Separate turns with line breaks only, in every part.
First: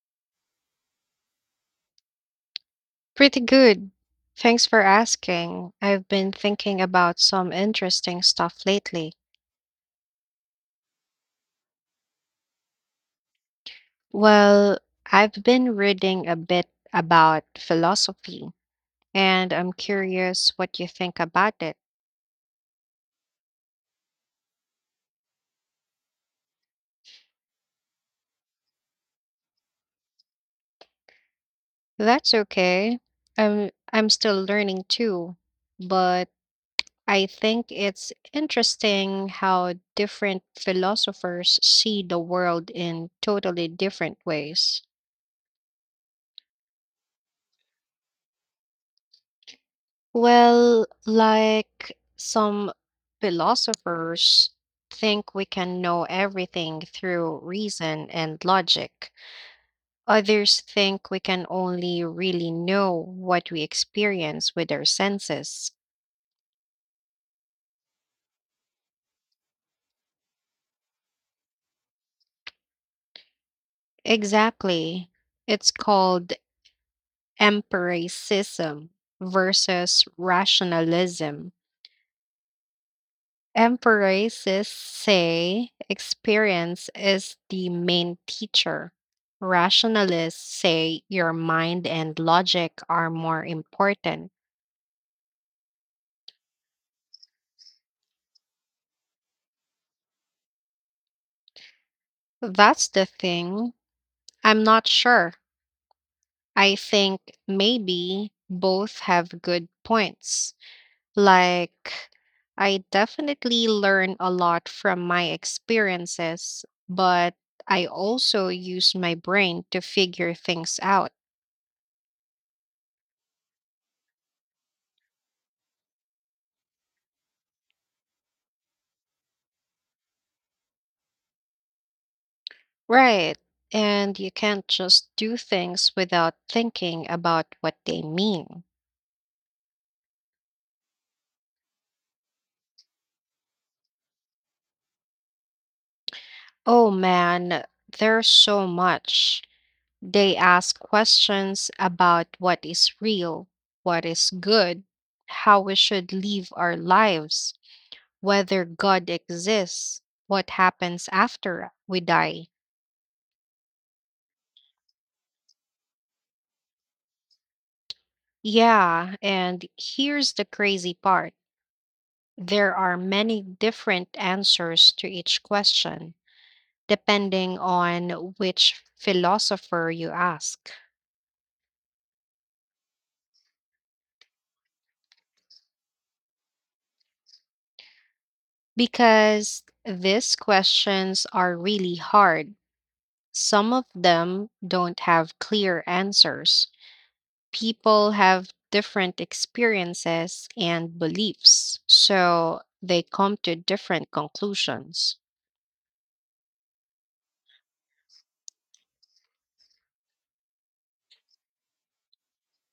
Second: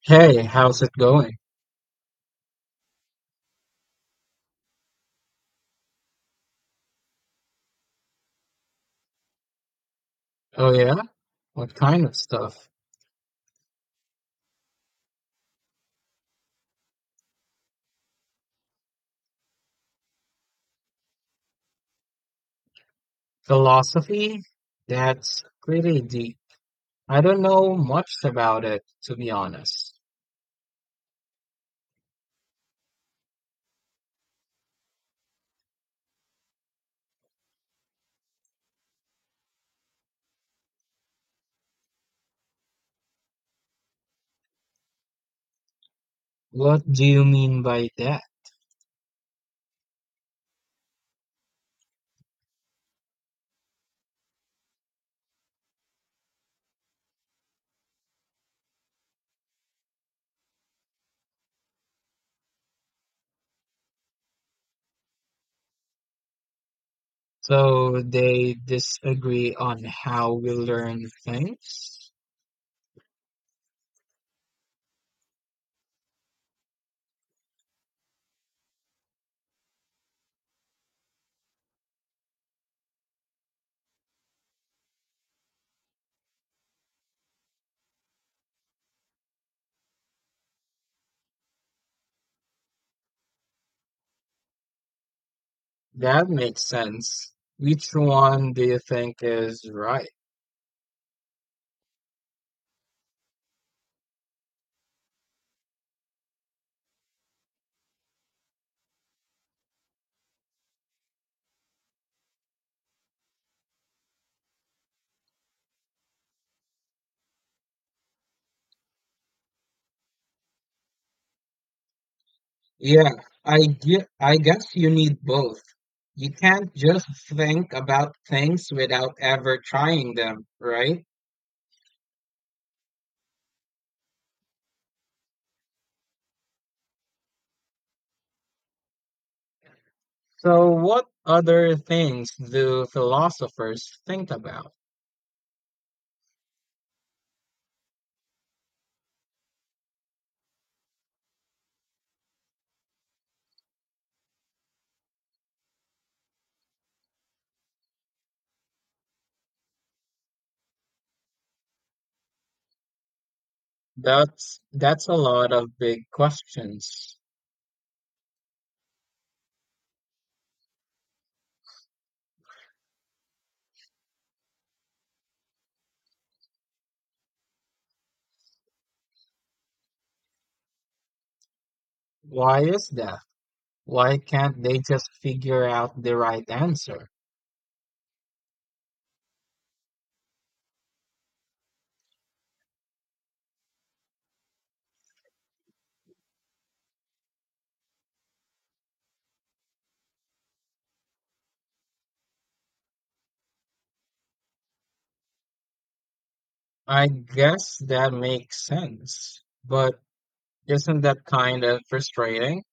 Hey, how's it going?
Pretty good. Thanks for asking. I've been thinking about some interesting stuff lately.
Oh, yeah? What kind of stuff?
Well, I've been reading a bit about philosophy, and I'm curious what you think about it.
Philosophy? That's pretty deep. I don't know much about it, to be honest.
That's okay. I'm still learning too, but I think it's interesting how different philosophers see the world in totally different ways.
What do you mean by that?
Well, like some philosophers think we can know everything through reason and logic. Others think we can only really know what we experience with our senses.
So they disagree on how we learn things?
Exactly. It's called empiricism versus rationalism. Empresses say experience is the main teacher. Rationalists say your mind and logic are more important.
That makes sense. Which one do you think is right?
That's the thing. I'm not sure. I think maybe both have good points. Like, I definitely learn a lot from my experiences, but I also use my brain to figure things out.
Yeah, I guess you need both. You can't just think about things without ever trying them, right?
Right. And you can't just do things without thinking about what they mean.
So, what other things do philosophers think about?
Oh man, there's so much. They ask questions about what is real, what is good, how we should live our lives, whether God exists, what happens after we die.
That's a lot of big questions.
Yeah, and here's the crazy part: there are many different answers to each question, depending on which philosopher you ask.
Why is that? Why can't they just figure out the right answer?
Because these questions are really hard. Some of them don't have clear answers. People have different experiences and beliefs, so they come to different conclusions.
I guess that makes sense, but isn't that kind of frustrating?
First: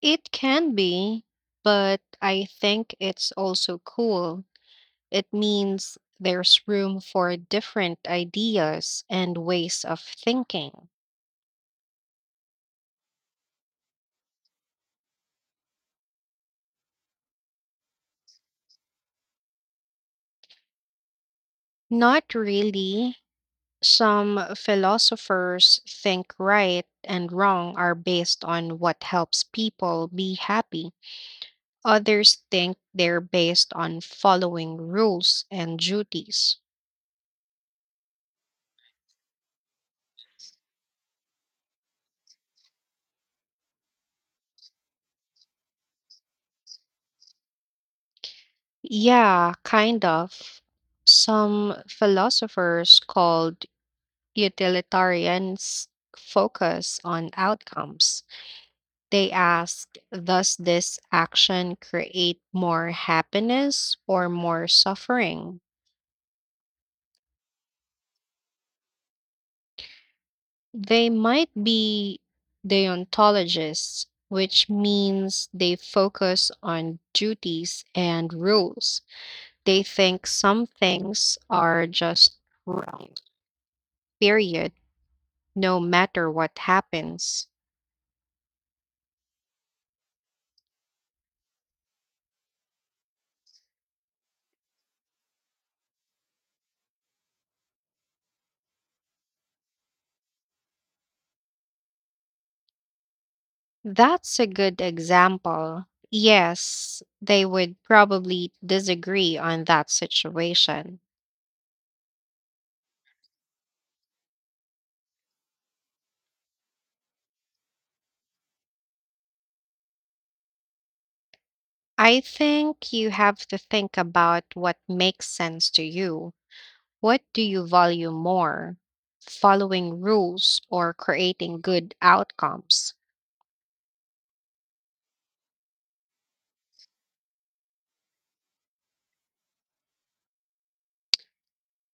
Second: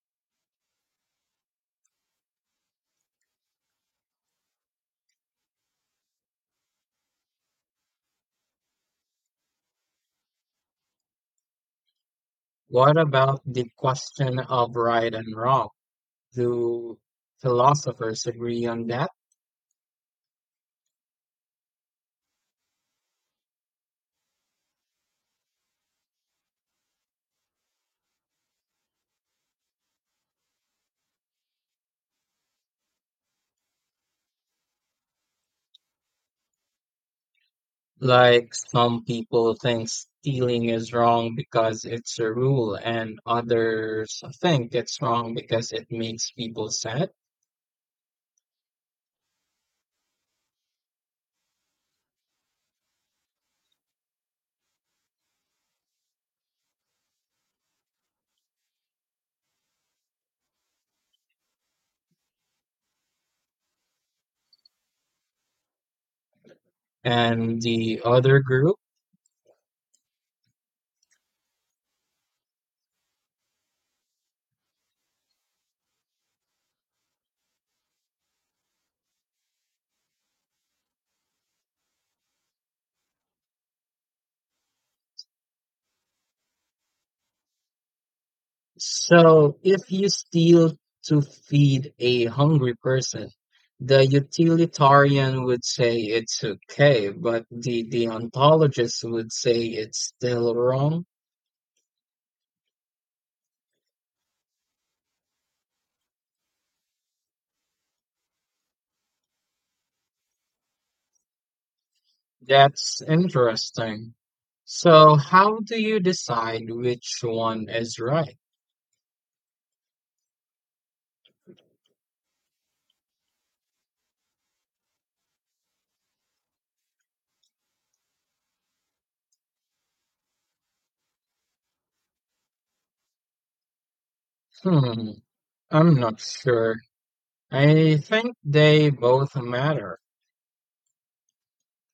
It can be, but I think it's also cool. It means there's room for different ideas and ways of thinking.
What about the question of right and wrong? Do philosophers agree on that?
Not really. Some philosophers think right and wrong are based on what helps people be happy. Others think they're based on following rules and duties.
Like some people think stealing is wrong because it's a rule, and others think it's wrong because it makes people sad.
Yeah, kind of. Some philosophers called utilitarians focus on outcomes. They asked, "Does this action create more happiness or more suffering?"
And the other group.
They might be deontologists, which means they focus on duties and rules. They think some things are just right, period, no matter what happens.
So if you steal to feed a hungry person, the utilitarian would say it's okay, but the deontologist would say it's still wrong.
That's a good example. Yes, they would probably disagree on that situation.
That's interesting. So how do you decide which one is right?
I think you have to think about what makes sense to you. What do you value more? Following rules or creating good outcomes?
Hmm, I'm not sure. I think they both matter.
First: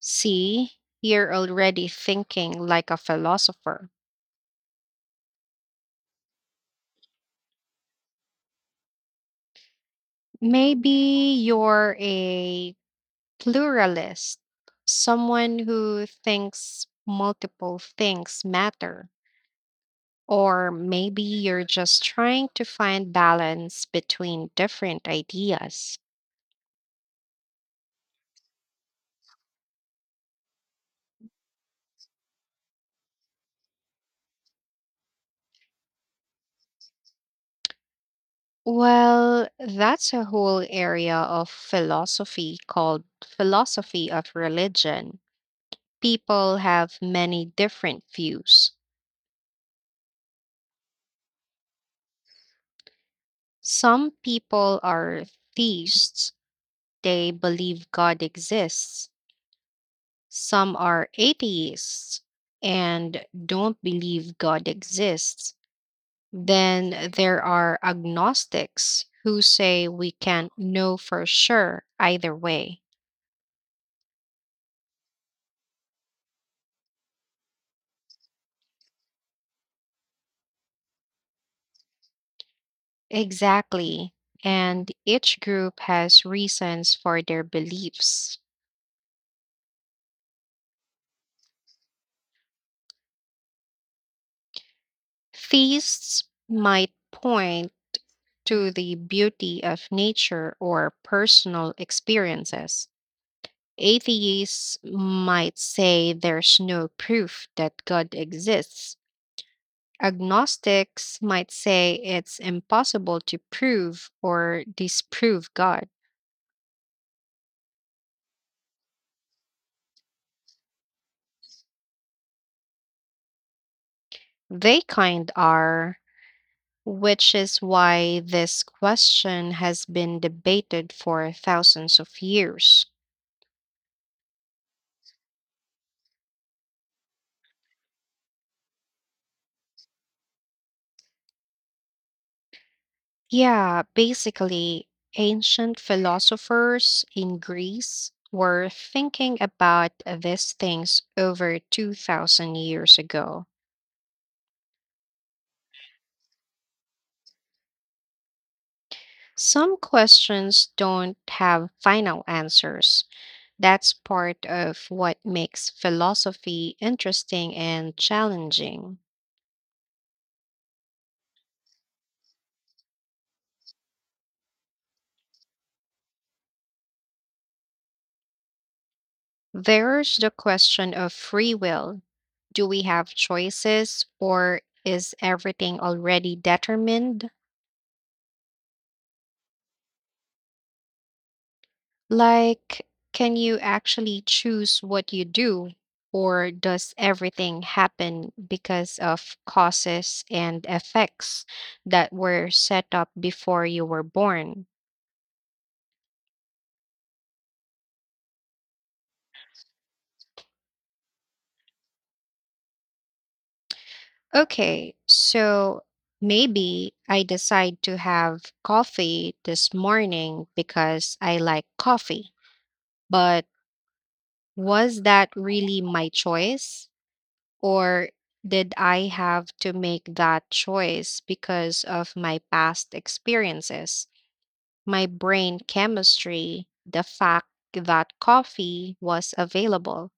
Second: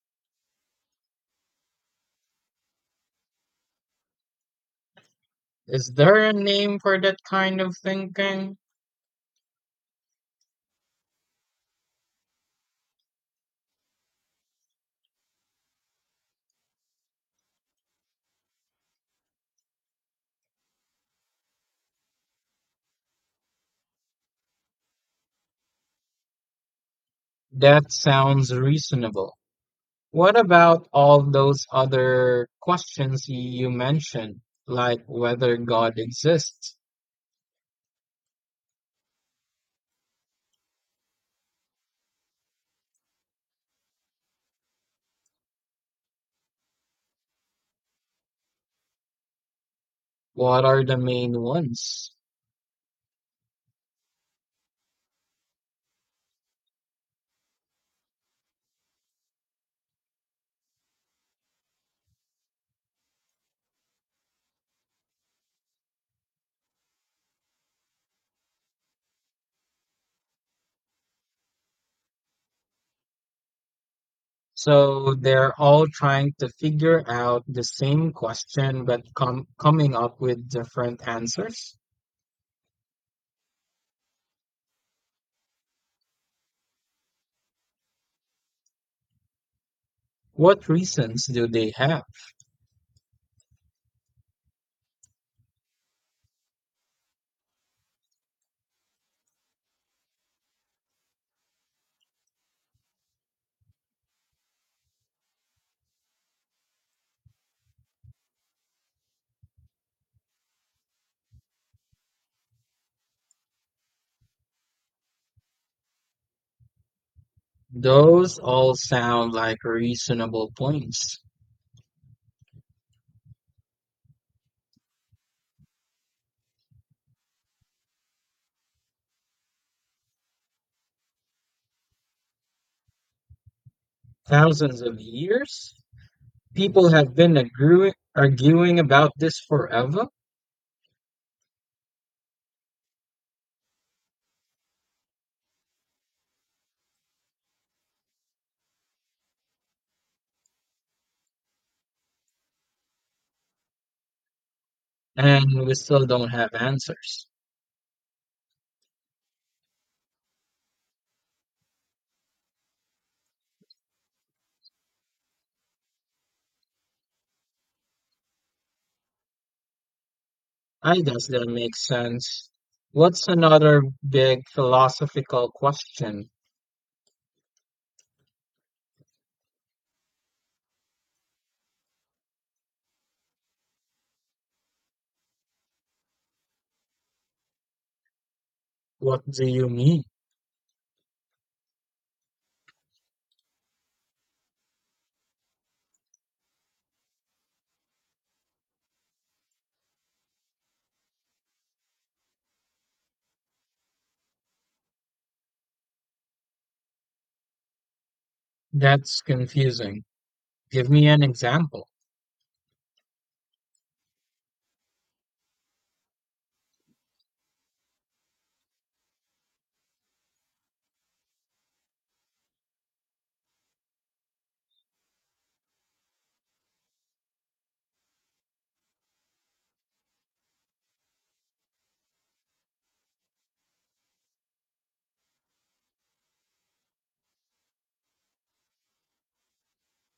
See, you're already thinking like a philosopher.
Is there a name for that kind of thinking?
Maybe you're a pluralist, someone who thinks multiple things matter. Or maybe you're just trying to find balance between different ideas.
That sounds reasonable. What about all those other questions you mentioned, like whether God exists?
Well, that's a whole area of philosophy called philosophy of religion. People have many different views.
What are the main ones?
Some people are theists, they believe God exists. Some are atheists and don't believe God exists. Then there are agnostics who say we can't know for sure either way.
So they're all trying to figure out the same question but coming up with different answers?
Exactly. And each group has reasons for their beliefs.
What reasons do they have?
Theists might point to the beauty of nature or personal experiences. Atheists might say there's no proof that God exists. Agnostics might say it's impossible to prove or disprove God.
Those all sound like reasonable points.
They kind are, which is why this question has been debated for thousands of years.
Thousands of years? People have been arguing about this forever,
Yeah, basically, ancient philosophers in Greece were thinking about these things over 2,000 years ago.
and we still don't have answers.
Some questions don't have final answers. That's part of what makes philosophy interesting and challenging.
I guess that makes sense. What's another big philosophical question?
There's the question of free will. Do we have choices, or is everything already determined?
What do you mean?
Like, can you actually choose what you do, or does everything happen because of causes and effects that were set up before you were born?
That's confusing. Give me an example.
Okay, so maybe I decide to have coffee this morning because I like coffee, but was that really my choice? Or did I have to make that choice because of my past experiences, my brain chemistry, the fact that coffee was available?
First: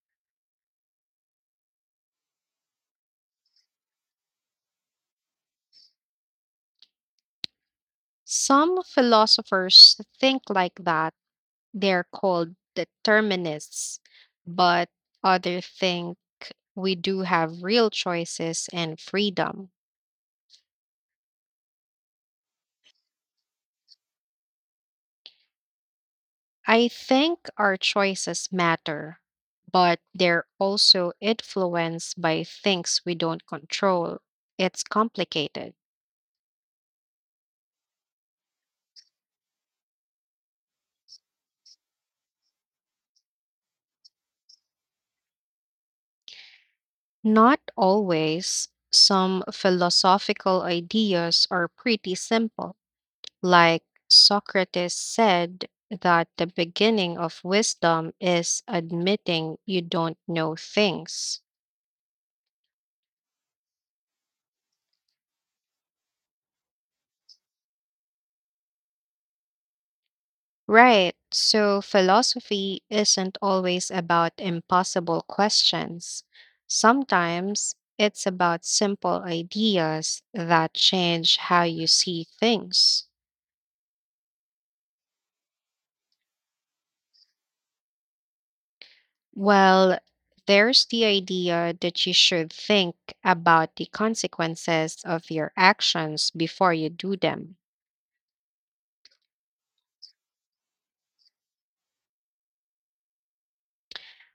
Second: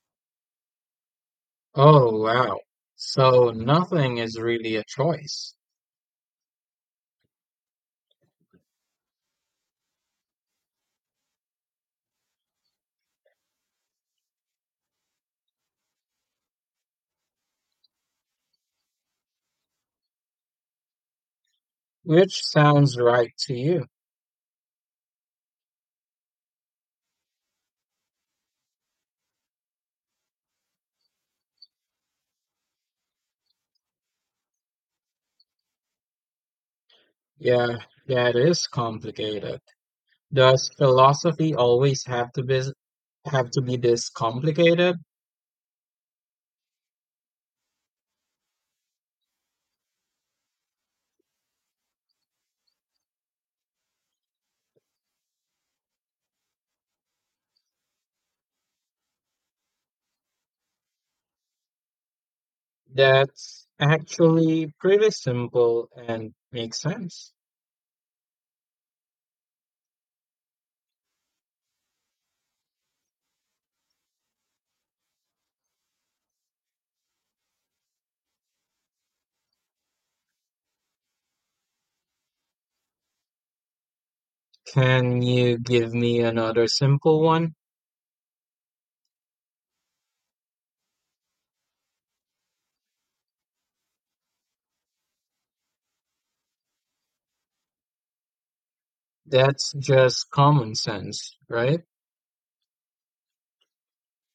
Oh, wow. So nothing is really a choice.
Some philosophers think like that. They're called determinists, but others think we do have real choices and freedom.
Which sounds right to you?
I think our choices matter, but they're also influenced by things we don't control. It's complicated.
Yeah, that is complicated. Does philosophy always have to be this complicated?
Not always. Some philosophical ideas are pretty simple, like Socrates said that the beginning of wisdom is admitting you don't know things.
That's actually pretty simple and makes sense.
Right. So philosophy isn't always about impossible questions. Sometimes it's about simple ideas that change how you see things.
Can you give me another simple one?
Well, there's the idea that you should think about the consequences of your actions before you do them.
That's just common sense, right?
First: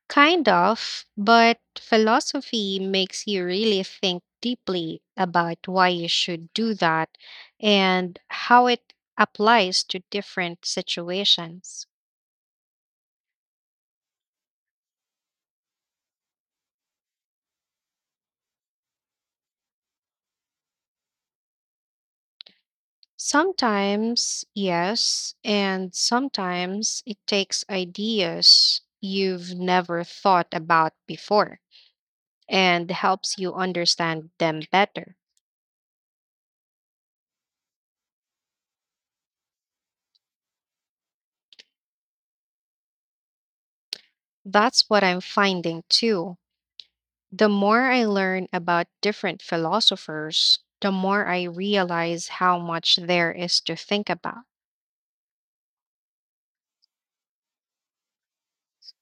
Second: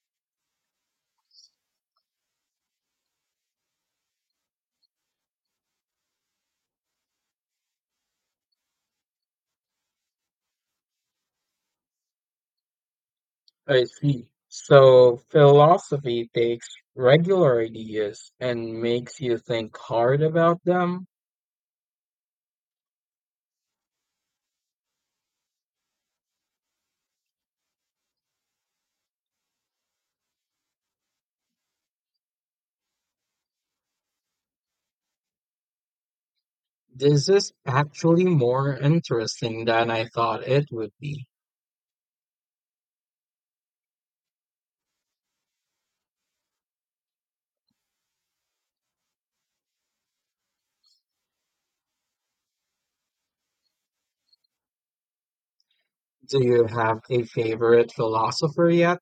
Kind of, but philosophy makes you really think deeply about why you should do that and how it applies to different situations.
I see. So philosophy takes regular ideas and makes you think hard about them.
Sometimes, yes, and sometimes it takes ideas you've never thought about before and helps you understand them better.
This is actually more interesting than I thought it would be.
That's what I'm finding too. The more I learn about different philosophers, the more I realize how much there is to think about.
Do you have a favorite philosopher yet?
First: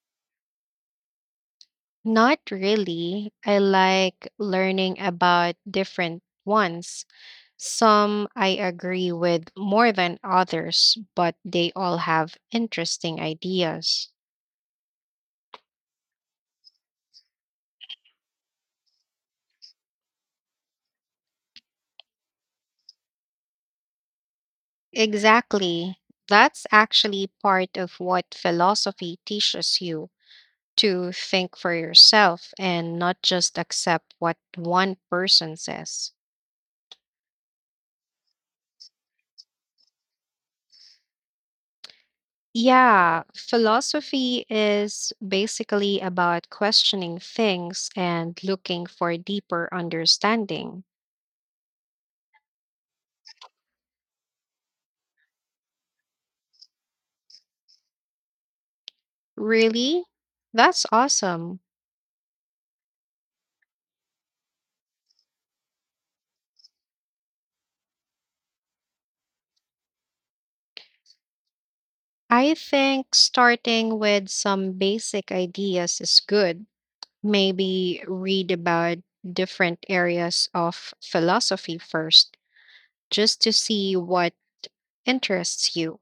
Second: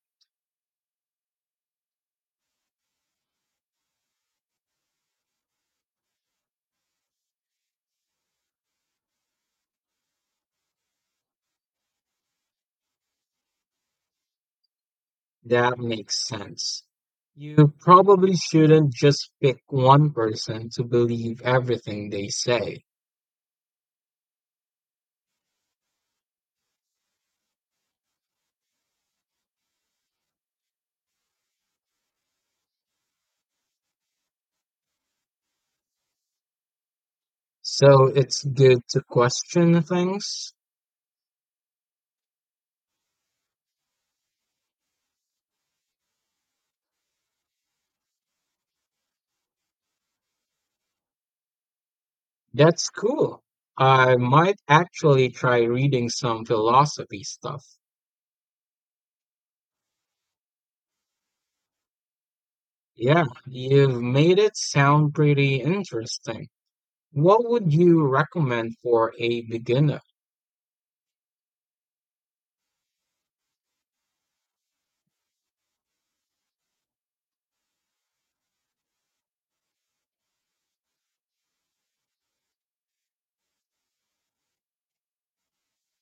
Not really. I like learning about different ones. Some I agree with more than others, but they all have interesting ideas.
That makes sense. You probably shouldn't just pick one person to believe everything they say.
Exactly. That's actually part of what philosophy teaches you, to think for yourself and not just accept what one person says.
So it's good to question things.
Yeah, philosophy is basically about questioning things and looking for deeper understanding.
That's cool. I might actually try reading some philosophy stuff.
Really? That's awesome.
Yeah, you've made it sound pretty interesting. What would you recommend for a beginner?
I think starting with some basic ideas is good. Maybe read about different areas of philosophy first, just to see what interests you.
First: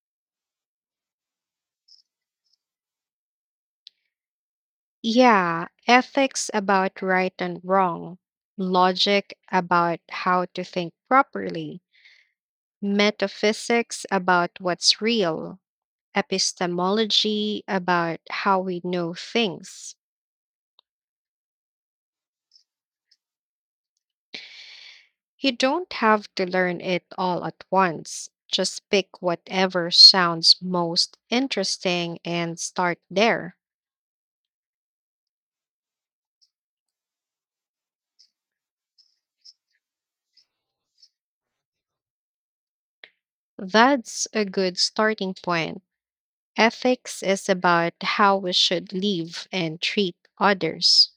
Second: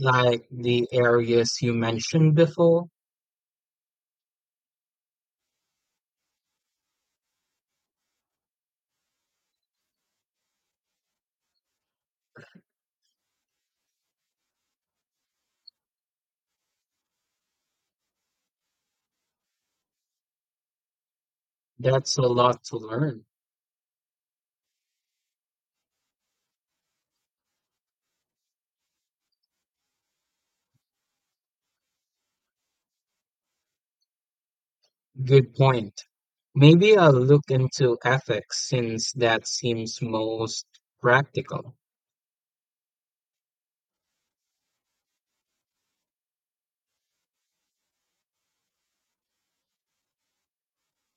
Like the areas you mentioned before?
Yeah, ethics about right and wrong, logic about how to think properly, metaphysics about what's real, epistemology about how we know things.
That's a lot to learn.
You don't have to learn it all at once. Just pick whatever sounds most interesting and start there.
Good point. Maybe I'll look into ethics since that seems most practical.
That's a good starting point. Ethics is about how we should live and treat others.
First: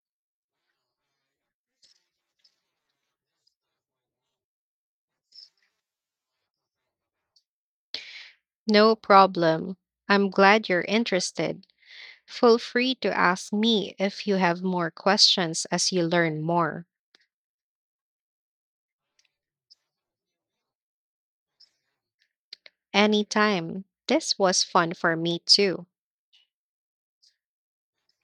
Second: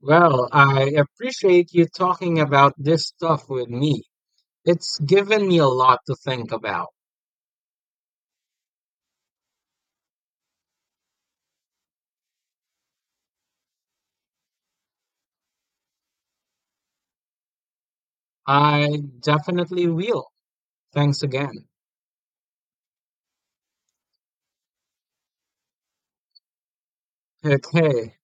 Well, I appreciate you talking about this stuff with me. It's given me a lot to think about.
No problem. I'm glad you're interested. Feel free to ask me if you have more questions as you learn more.
I definitely will. Thanks again.
Anytime. This was fun for me too.
Okay.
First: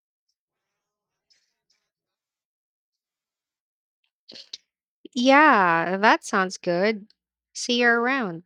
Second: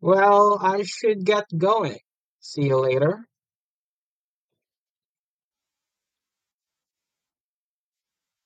Well, I should get going. See you later.
Yeah, that sounds good. See you around.